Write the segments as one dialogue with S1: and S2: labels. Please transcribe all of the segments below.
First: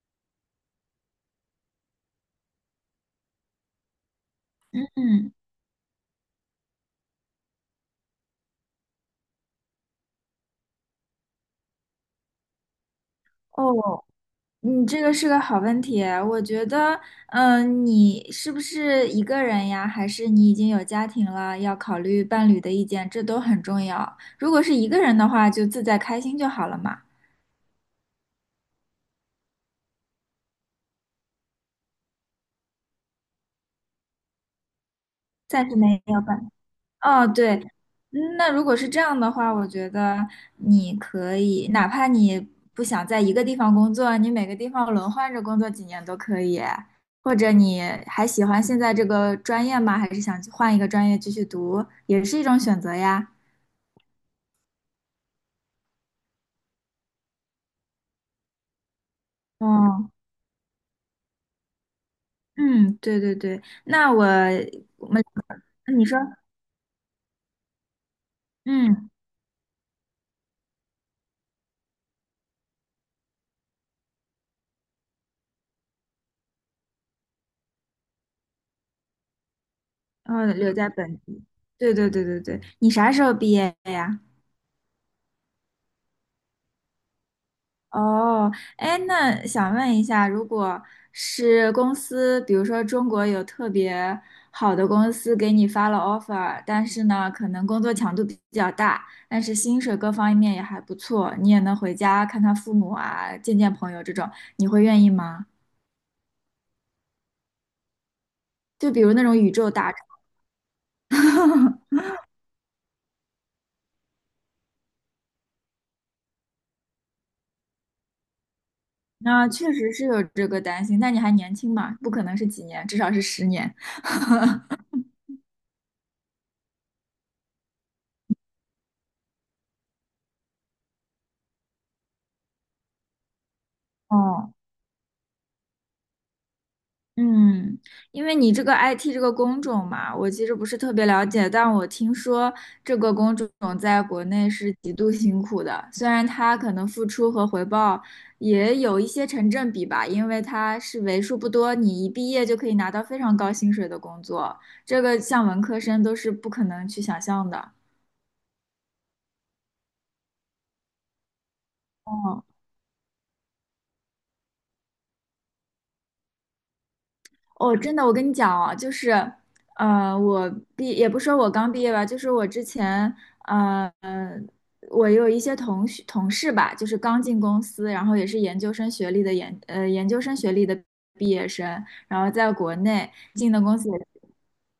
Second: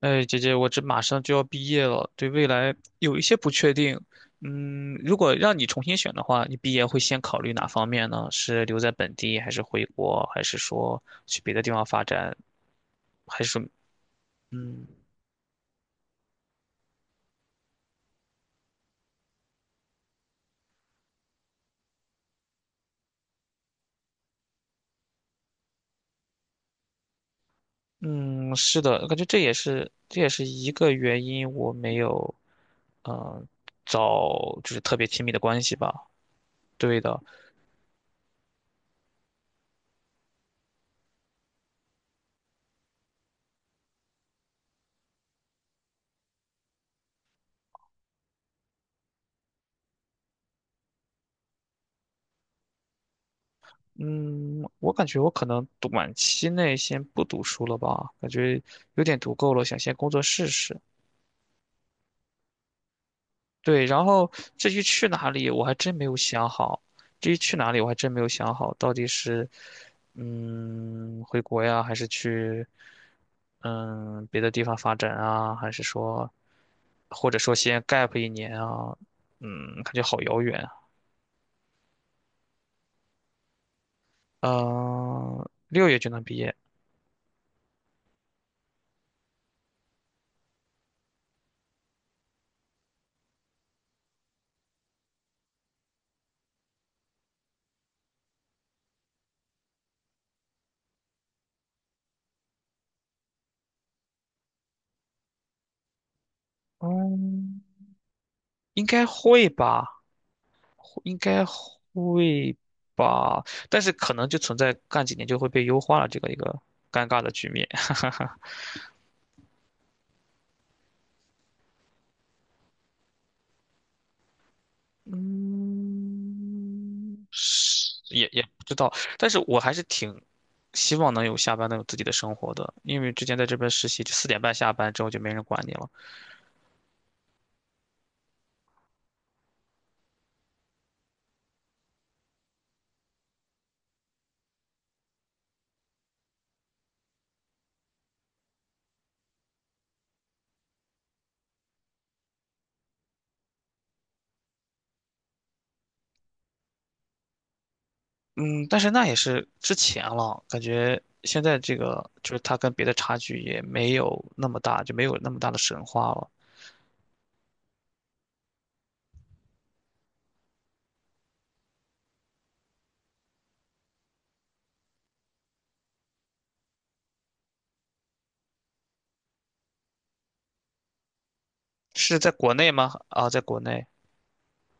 S1: 哎，姐姐，我这马上就要毕业了，对未来有一些不确定。嗯，如
S2: 嗯。
S1: 果让你重新选的话，你毕业会先考虑哪方面呢？是留在本地，还是回国，还是说去别的地方发展，还是说，
S2: 哦，你
S1: 嗯
S2: 这个是个好问题。我觉得，你是不是一个人呀？还是你已经有家庭了，要考虑伴侣的意见，这都很重要。如果是一个人的话，就自在开心就好了嘛，
S1: 嗯，是的，我感觉这也是一个原因，我没有，嗯、找就是特别亲密的关
S2: 暂
S1: 系
S2: 时没
S1: 吧。
S2: 有伴。
S1: 对的，
S2: 哦，对，那如果是这样的话，我觉得你可以，哪怕你不想在一个地方工作，你每个地方轮换着工作几年都可以。或者你还喜欢现在这个专业吗？还是想去换一个专业继续读，也是一种选择呀。
S1: 嗯，我感觉我可能短期内先不读书了吧，感觉有点读够了，想先工
S2: 哦，
S1: 作试试。
S2: 嗯，对对对，
S1: 对，然
S2: 那我
S1: 后至于去
S2: 我们
S1: 哪里，我还真没
S2: 你
S1: 有
S2: 说，
S1: 想好。至于去哪里，我还真没有想好，到底
S2: 嗯，
S1: 是回国呀，还是去别的地方发展啊，还是说或者说先 gap 一年啊？感觉好遥
S2: 哦，
S1: 远
S2: 留
S1: 啊。
S2: 在本地，对对对对对，你啥时候毕业呀？
S1: 嗯、六月就能毕业，
S2: 哦，哎，那想问一下，如果是公司，比如说中国有特别好的公司给你发了 offer,但是呢，可能工作强度比较大，但是薪水各方面也还不错，你也能回家看看父母啊，见见朋友这种，你会愿意吗？
S1: 嗯，应
S2: 就比
S1: 该
S2: 如那种
S1: 会
S2: 宇宙
S1: 吧。
S2: 大厂，
S1: 应该 会吧，但是可能就存在干几年就会被优化了这个一个尴尬的局面。
S2: 那确实是有这个担心，那你还年轻嘛，不可能是几年，至少是十年。
S1: 嗯，是也不知道，但是我还是挺希望能有下班能有自己的生活的，因为之前在这边实习，就四点半
S2: 哦，
S1: 下班之后就没人管你了。
S2: 嗯，因为你这个 IT 这个工种嘛，我其实不是特别了解，但我听说这个工种在国内是极度辛苦的，虽然它可能付出和回报也有一些成正比吧，因为它是为数不多你一毕业就可以拿到非常高薪水的工作，这个像文科生都是不可能去想象的。
S1: 嗯，但是那也是之前了，感觉现在这个就是
S2: 哦
S1: 它跟别的差距也没有那么大，就没有那么大的神话了。
S2: 哦，真的，我跟你讲哦，就是，我也不说我刚毕业吧，就是我之前，呃，我有一些同学同事吧，就是刚进公司，然后也是研究生学历的研究生学历的毕业生，
S1: 是
S2: 然
S1: 在
S2: 后在
S1: 国内
S2: 国
S1: 吗？
S2: 内
S1: 啊，在
S2: 进
S1: 国
S2: 的公
S1: 内。
S2: 司也，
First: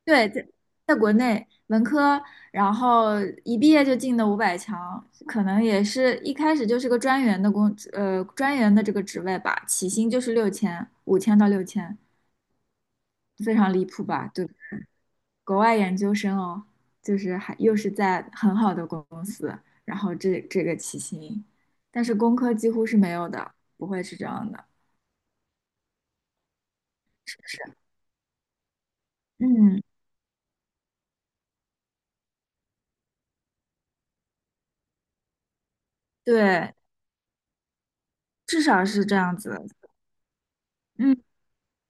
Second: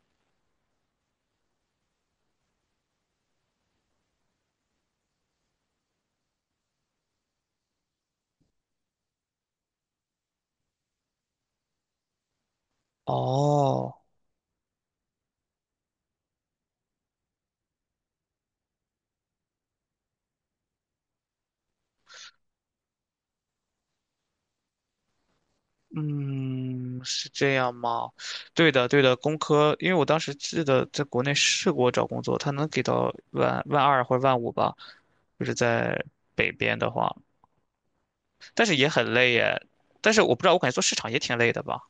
S2: 对，在国内文科，然后一毕业就进的500强，可能也是一开始就是个专员的专员的这个职位吧，起薪就是六千，5000到6000。非常离
S1: 哦，
S2: 谱吧？就国外研究生哦，就是还又是在很好的公司，然后这个起薪，但是工科几乎是没有的，不会是这样的，
S1: 嗯，是
S2: 是不
S1: 这样
S2: 是？
S1: 吗？对的，对的，工科，
S2: 嗯，
S1: 因为我当时记得在国内试过找工作，他能给到万二或者万五吧，就是在北
S2: 对，
S1: 边的话，
S2: 至
S1: 但是
S2: 少
S1: 也
S2: 是
S1: 很
S2: 这
S1: 累
S2: 样子。
S1: 耶。但是我不知道，我感觉做市场
S2: 嗯
S1: 也挺累的吧。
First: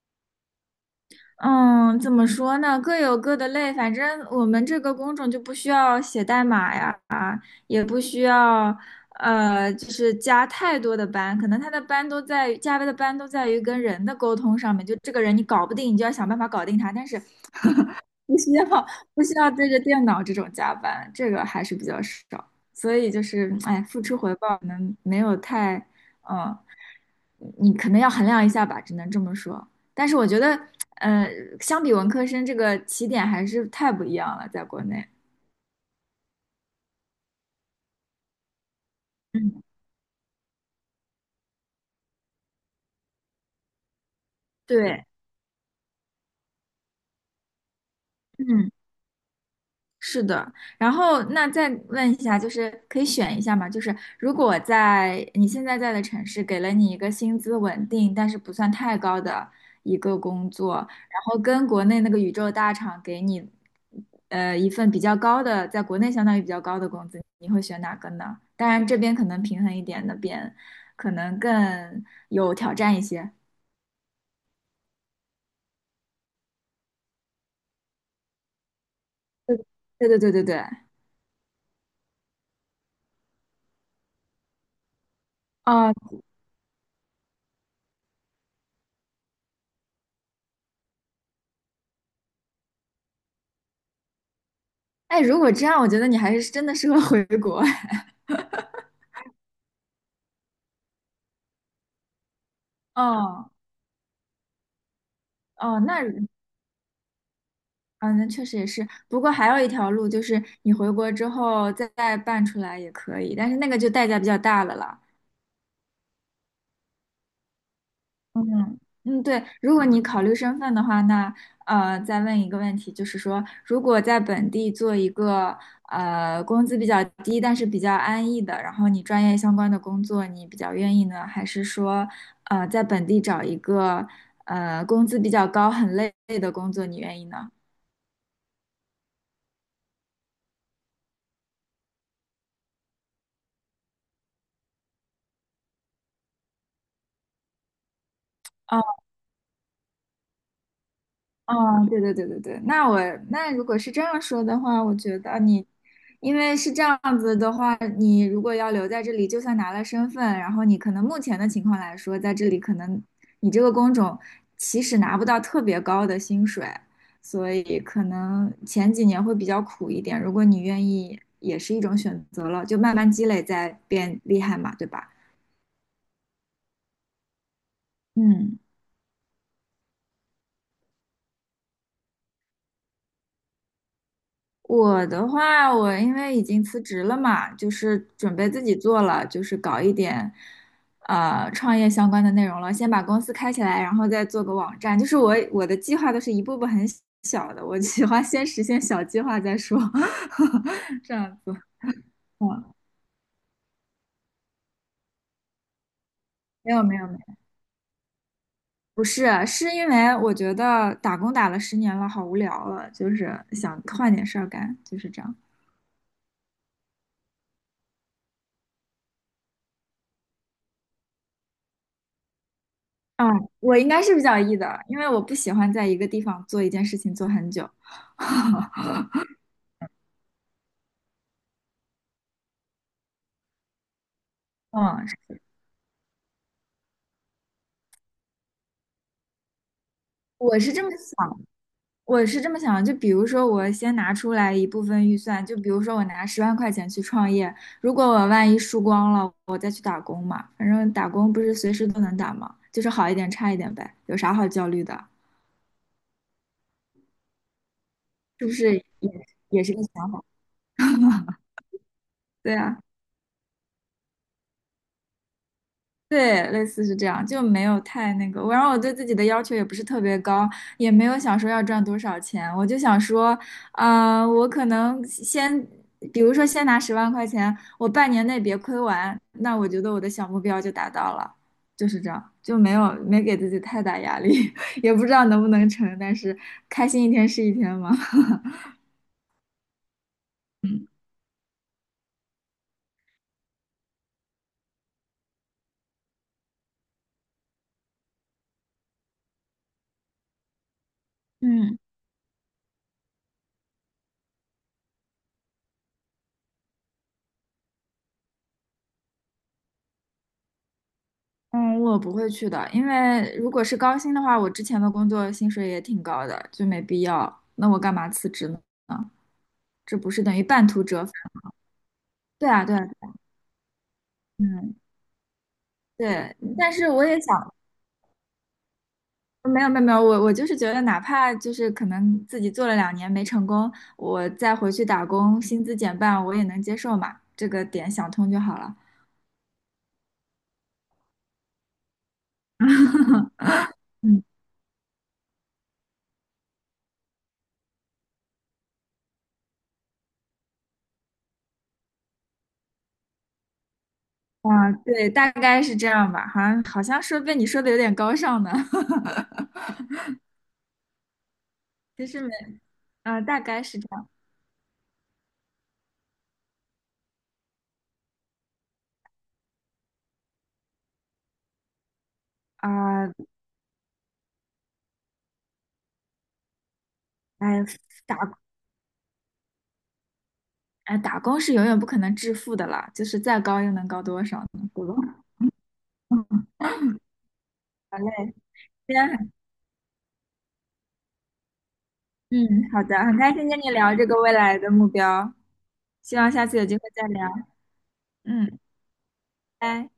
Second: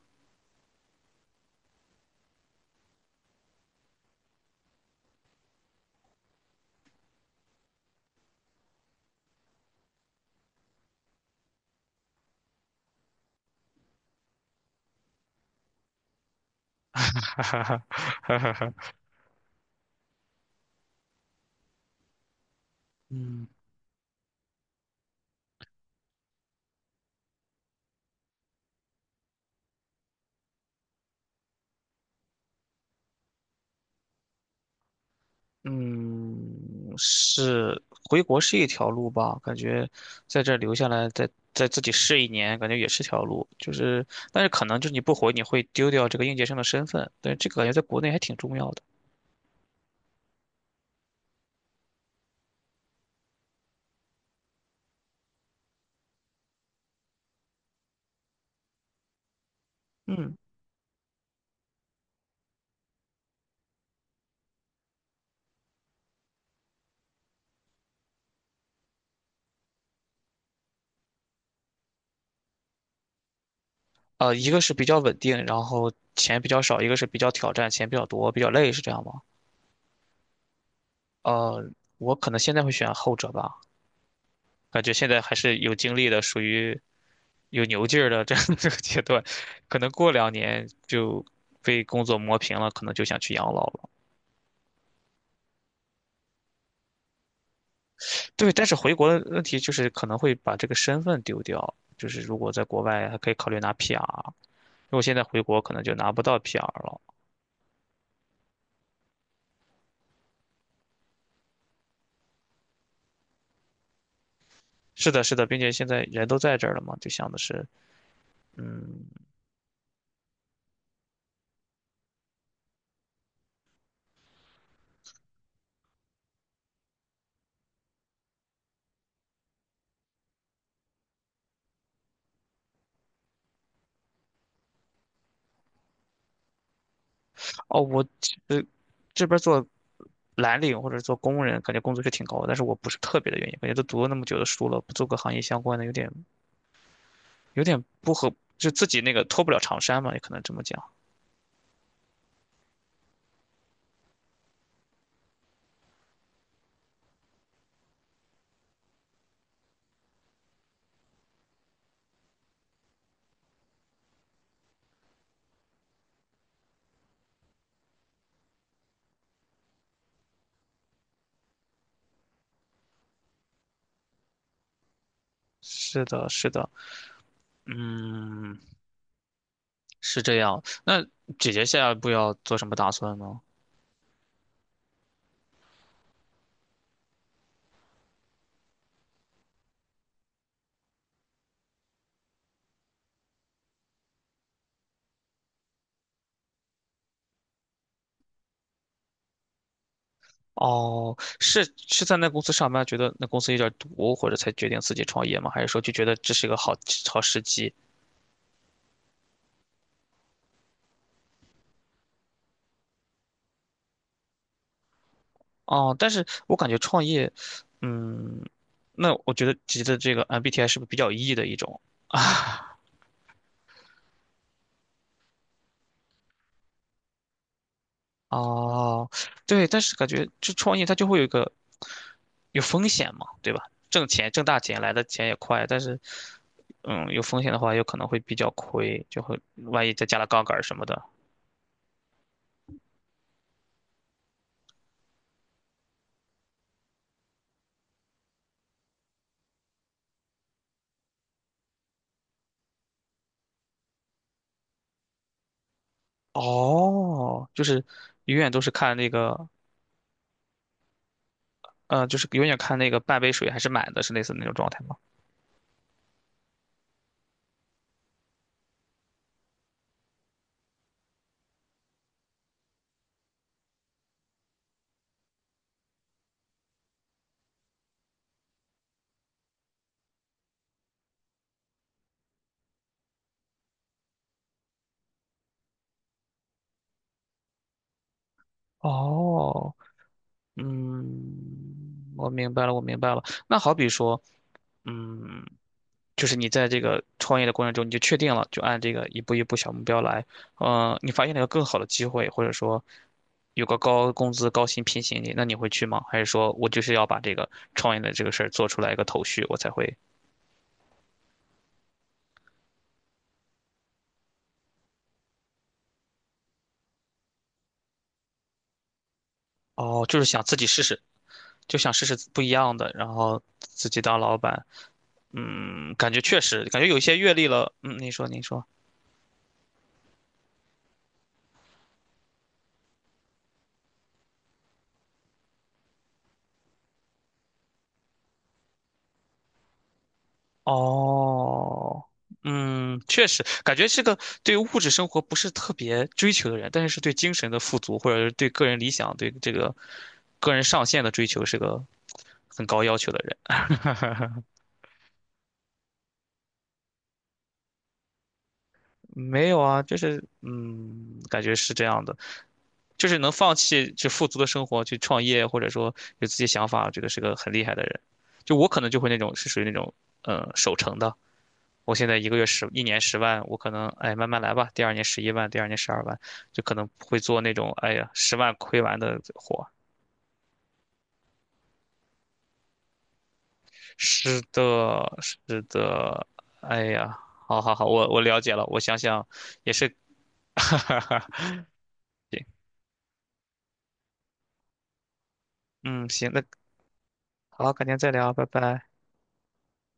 S2: 嗯，怎么说呢？各有各的累，反正我们这个工种就不需要写代码呀。也不需要就是加太多的班，可能他的班都在于加班的班都在于跟人的沟通上面，就这个人你搞不定，你就要想办法搞定他，但是不需要不需要对着电脑这种加班，这个还是比较少，所以 就
S1: 嗯。
S2: 是哎，付出回报可能没有太嗯。你可能要衡量一下吧，只能这么说。但是我觉得，呃，相比文科生，这个起点还是太不一样了，在国内。
S1: 嗯，是回国是一条路吧？感
S2: 嗯，
S1: 觉在这儿留下来，再自己试一年，感觉也是条路。就是，但是可能就是你
S2: 对，
S1: 不回，你会丢掉这个应届生的身份。但是这个感觉在国内还挺重
S2: 嗯。
S1: 要的。
S2: 是的，然后那再问一下，就是可以选一下吗？就是如果在你现在在的城市给了你一个薪资稳定，但是不算太高的一个
S1: 嗯
S2: 工作，然后跟国内那个宇宙大厂给你，一份比较高的，在国内相当于比较高的工资，你会选哪个呢？当然这边可能平衡一点，那边可能更有挑战一些。
S1: 一个是比较稳定，然后钱比较少；一个是比较挑战，钱比较多，比较累，是这样吗？
S2: 对对对对对对，
S1: 呃，我可能现在会选后者吧，感觉现在还是有
S2: 哦，
S1: 精力的，属于有牛劲儿的这样 这个阶段，可能过两年就被工作磨平了，可能就想去养老了。
S2: 哎，如果这样，我觉得你还是真的适合回国。
S1: 对，但是回国的问题就是可能会把这个身份丢掉，就是如果在国外还可以考
S2: 哦。
S1: 虑拿 PR，如果现在回国可
S2: 哦，
S1: 能就
S2: 那
S1: 拿不到 PR 了。
S2: 啊，那确实也是。不过还有一条路，就是你回国之后再办出来也可以，但是那个就代价比较大了啦。
S1: 是的，是的，并且现在人都在这儿了嘛，就想的是，
S2: 嗯
S1: 嗯，
S2: 嗯，对，如果你考虑身份的话，那再问一个问题，就是说，如果在本地做一个工资比较低，但是比较安逸的，然后你专业相关的工作，你比较愿意呢，还是说在本地找一个工资比较高、很累的工作，你愿意呢？
S1: 哦，我呃这边做蓝领或者做工人，感觉工资是挺高的，但是我不是特别的愿意，感觉都读了那么久的书了，不做个行业相关的有点不合，就
S2: 啊。
S1: 自己那个脱不了长衫嘛，也可能这么讲。
S2: 哦，对对对对对，那如果是这样说的话，我觉得你，因为是这样子的话，你如果要留在这里，就算拿了身份，然后你可能目前的情况来说，在这里可能你这个工种其实拿不到特别高的薪水，所以可能前几年会比较苦一点。如果你愿意，也是一种选择了，就慢慢积累再变厉害嘛，对吧？
S1: 是的，是的，嗯，
S2: 嗯。
S1: 是这样。那姐姐下一步要做什么打算呢？
S2: 我的话，我因为已经辞职了嘛，就是准备自己做了，就是搞一点，创业相关的内容了。先把公司开起来，然后再做个网站。就是我的计划都是一步步很小的，我喜欢先实现小计划再说，这
S1: 哦，
S2: 样子。
S1: 是在那公司
S2: 嗯，
S1: 上班，觉得那公司有点毒，或者才决定自己创业吗？还是说就觉得这是一个
S2: 没
S1: 好
S2: 有没有没
S1: 好
S2: 有，
S1: 时机？
S2: 不是，是因为我觉得打工打了十年了，好无聊了，就是想换点事儿干，就是这样。
S1: 哦，但是我感觉创业，嗯，那我觉得姐姐的这个 MBTI 是不是比较 E 的一种？
S2: 嗯，我应该是比较 E 的，因为我不喜欢在一个地方做一件事情做很久。
S1: 哦，对，但是感觉这创业它就会有一个有风险嘛，对吧？挣钱挣大钱来的
S2: 嗯，
S1: 钱也快，但是有风险的话有可能会比较亏，就会万一再加了杠杆
S2: 我
S1: 儿
S2: 是
S1: 什
S2: 这
S1: 么
S2: 么
S1: 的。
S2: 想，我是这么想的就比如说，我先拿出来一部分预算，就比如说我拿十万块钱去创业，如果我万一输光了，我再去打工嘛。反正打工不是随时都能打嘛，就是好一点差一点呗，有啥好焦虑的？
S1: 哦，就是永
S2: 是
S1: 远
S2: 不
S1: 都是
S2: 是
S1: 看那
S2: 也
S1: 个，
S2: 也是个想法？
S1: 就是永
S2: 对
S1: 远看
S2: 啊。
S1: 那个半杯水还是满的，是类似那种状态吗？
S2: 对，类似是这样，就没有太那个。然后我对自己的要求也不是特别高，也没有想说要赚多少钱，我就想说，啊、我可能先，比如说先拿十万块钱，我半年内别亏完，那我觉得我的小目标就达到了，就是这样，就没有没给自己太大压力，也不知道能不能成，但是开心一天是一天嘛。
S1: 哦，我明白了，我明白了。那好比说，嗯，就是你在这个创业的过程中，你就确定了，就按这个一步一步小目标来。你发现了一个更
S2: 嗯。
S1: 好的机会，或者说有个高工资、高薪聘请你，那你会去吗？还是说我就是要把这个创业的这个事儿做出来一个头绪，我才会？
S2: 嗯，我不会去的，因为如果是高薪的话，我之前的工作薪水也挺高的，就没必要。那我干嘛辞职呢？这
S1: 哦，
S2: 不
S1: 就
S2: 是
S1: 是
S2: 等
S1: 想
S2: 于
S1: 自己
S2: 半
S1: 试
S2: 途
S1: 试，
S2: 折返？
S1: 就想试试不一
S2: 对啊，
S1: 样
S2: 对啊，
S1: 的，然后自己当老板。
S2: 嗯，
S1: 感觉
S2: 对。
S1: 确实，
S2: 但
S1: 感觉
S2: 是
S1: 有一
S2: 我
S1: 些
S2: 也
S1: 阅历
S2: 想，
S1: 了。嗯，您说，您说。
S2: 没有没有没有，我就是觉得，哪怕就是可能自己做了2年没成功，我再回去打工，薪资减半，我也能接受嘛。这个点想通就好了。
S1: 哦，确 实，感觉是个
S2: 嗯
S1: 对物质生活不是特别追求的人，但是是对精神的富足，或者是对个人理想、对这个个人上限的追求，是个很高要求的人。
S2: 啊，对，大概是这样吧。好像说被你说的有点高尚呢，
S1: 没有啊，就是感觉是这 样
S2: 其
S1: 的，
S2: 实没，
S1: 就是
S2: 啊，
S1: 能
S2: 大
S1: 放
S2: 概是这
S1: 弃就
S2: 样
S1: 富足的生活去创业，或者说有自己想法，这个是个很厉害的人。就我可能就会那种是属于那种守成的。我现在一年
S2: 啊，
S1: 十万，我可能哎慢慢来吧，第二年11万，第二年12万，就可能会做那
S2: 哎，
S1: 种哎呀
S2: 打
S1: 十万亏完的活。
S2: 打工是永远不可能致富的啦，就是再高又能高多少
S1: 是
S2: 呢？
S1: 的，是
S2: 对吧？
S1: 的，
S2: 嗯
S1: 哎呀，好好好，
S2: 好
S1: 我
S2: 嘞，
S1: 了解了，我
S2: 今
S1: 想
S2: 天
S1: 想
S2: 很
S1: 也是，
S2: 嗯，好的，很开心跟你聊这个未来的目标，
S1: 嗯，
S2: 希望
S1: 行，那
S2: 下次有机会再聊。
S1: 好，改天再聊，拜
S2: 嗯，
S1: 拜。
S2: 拜。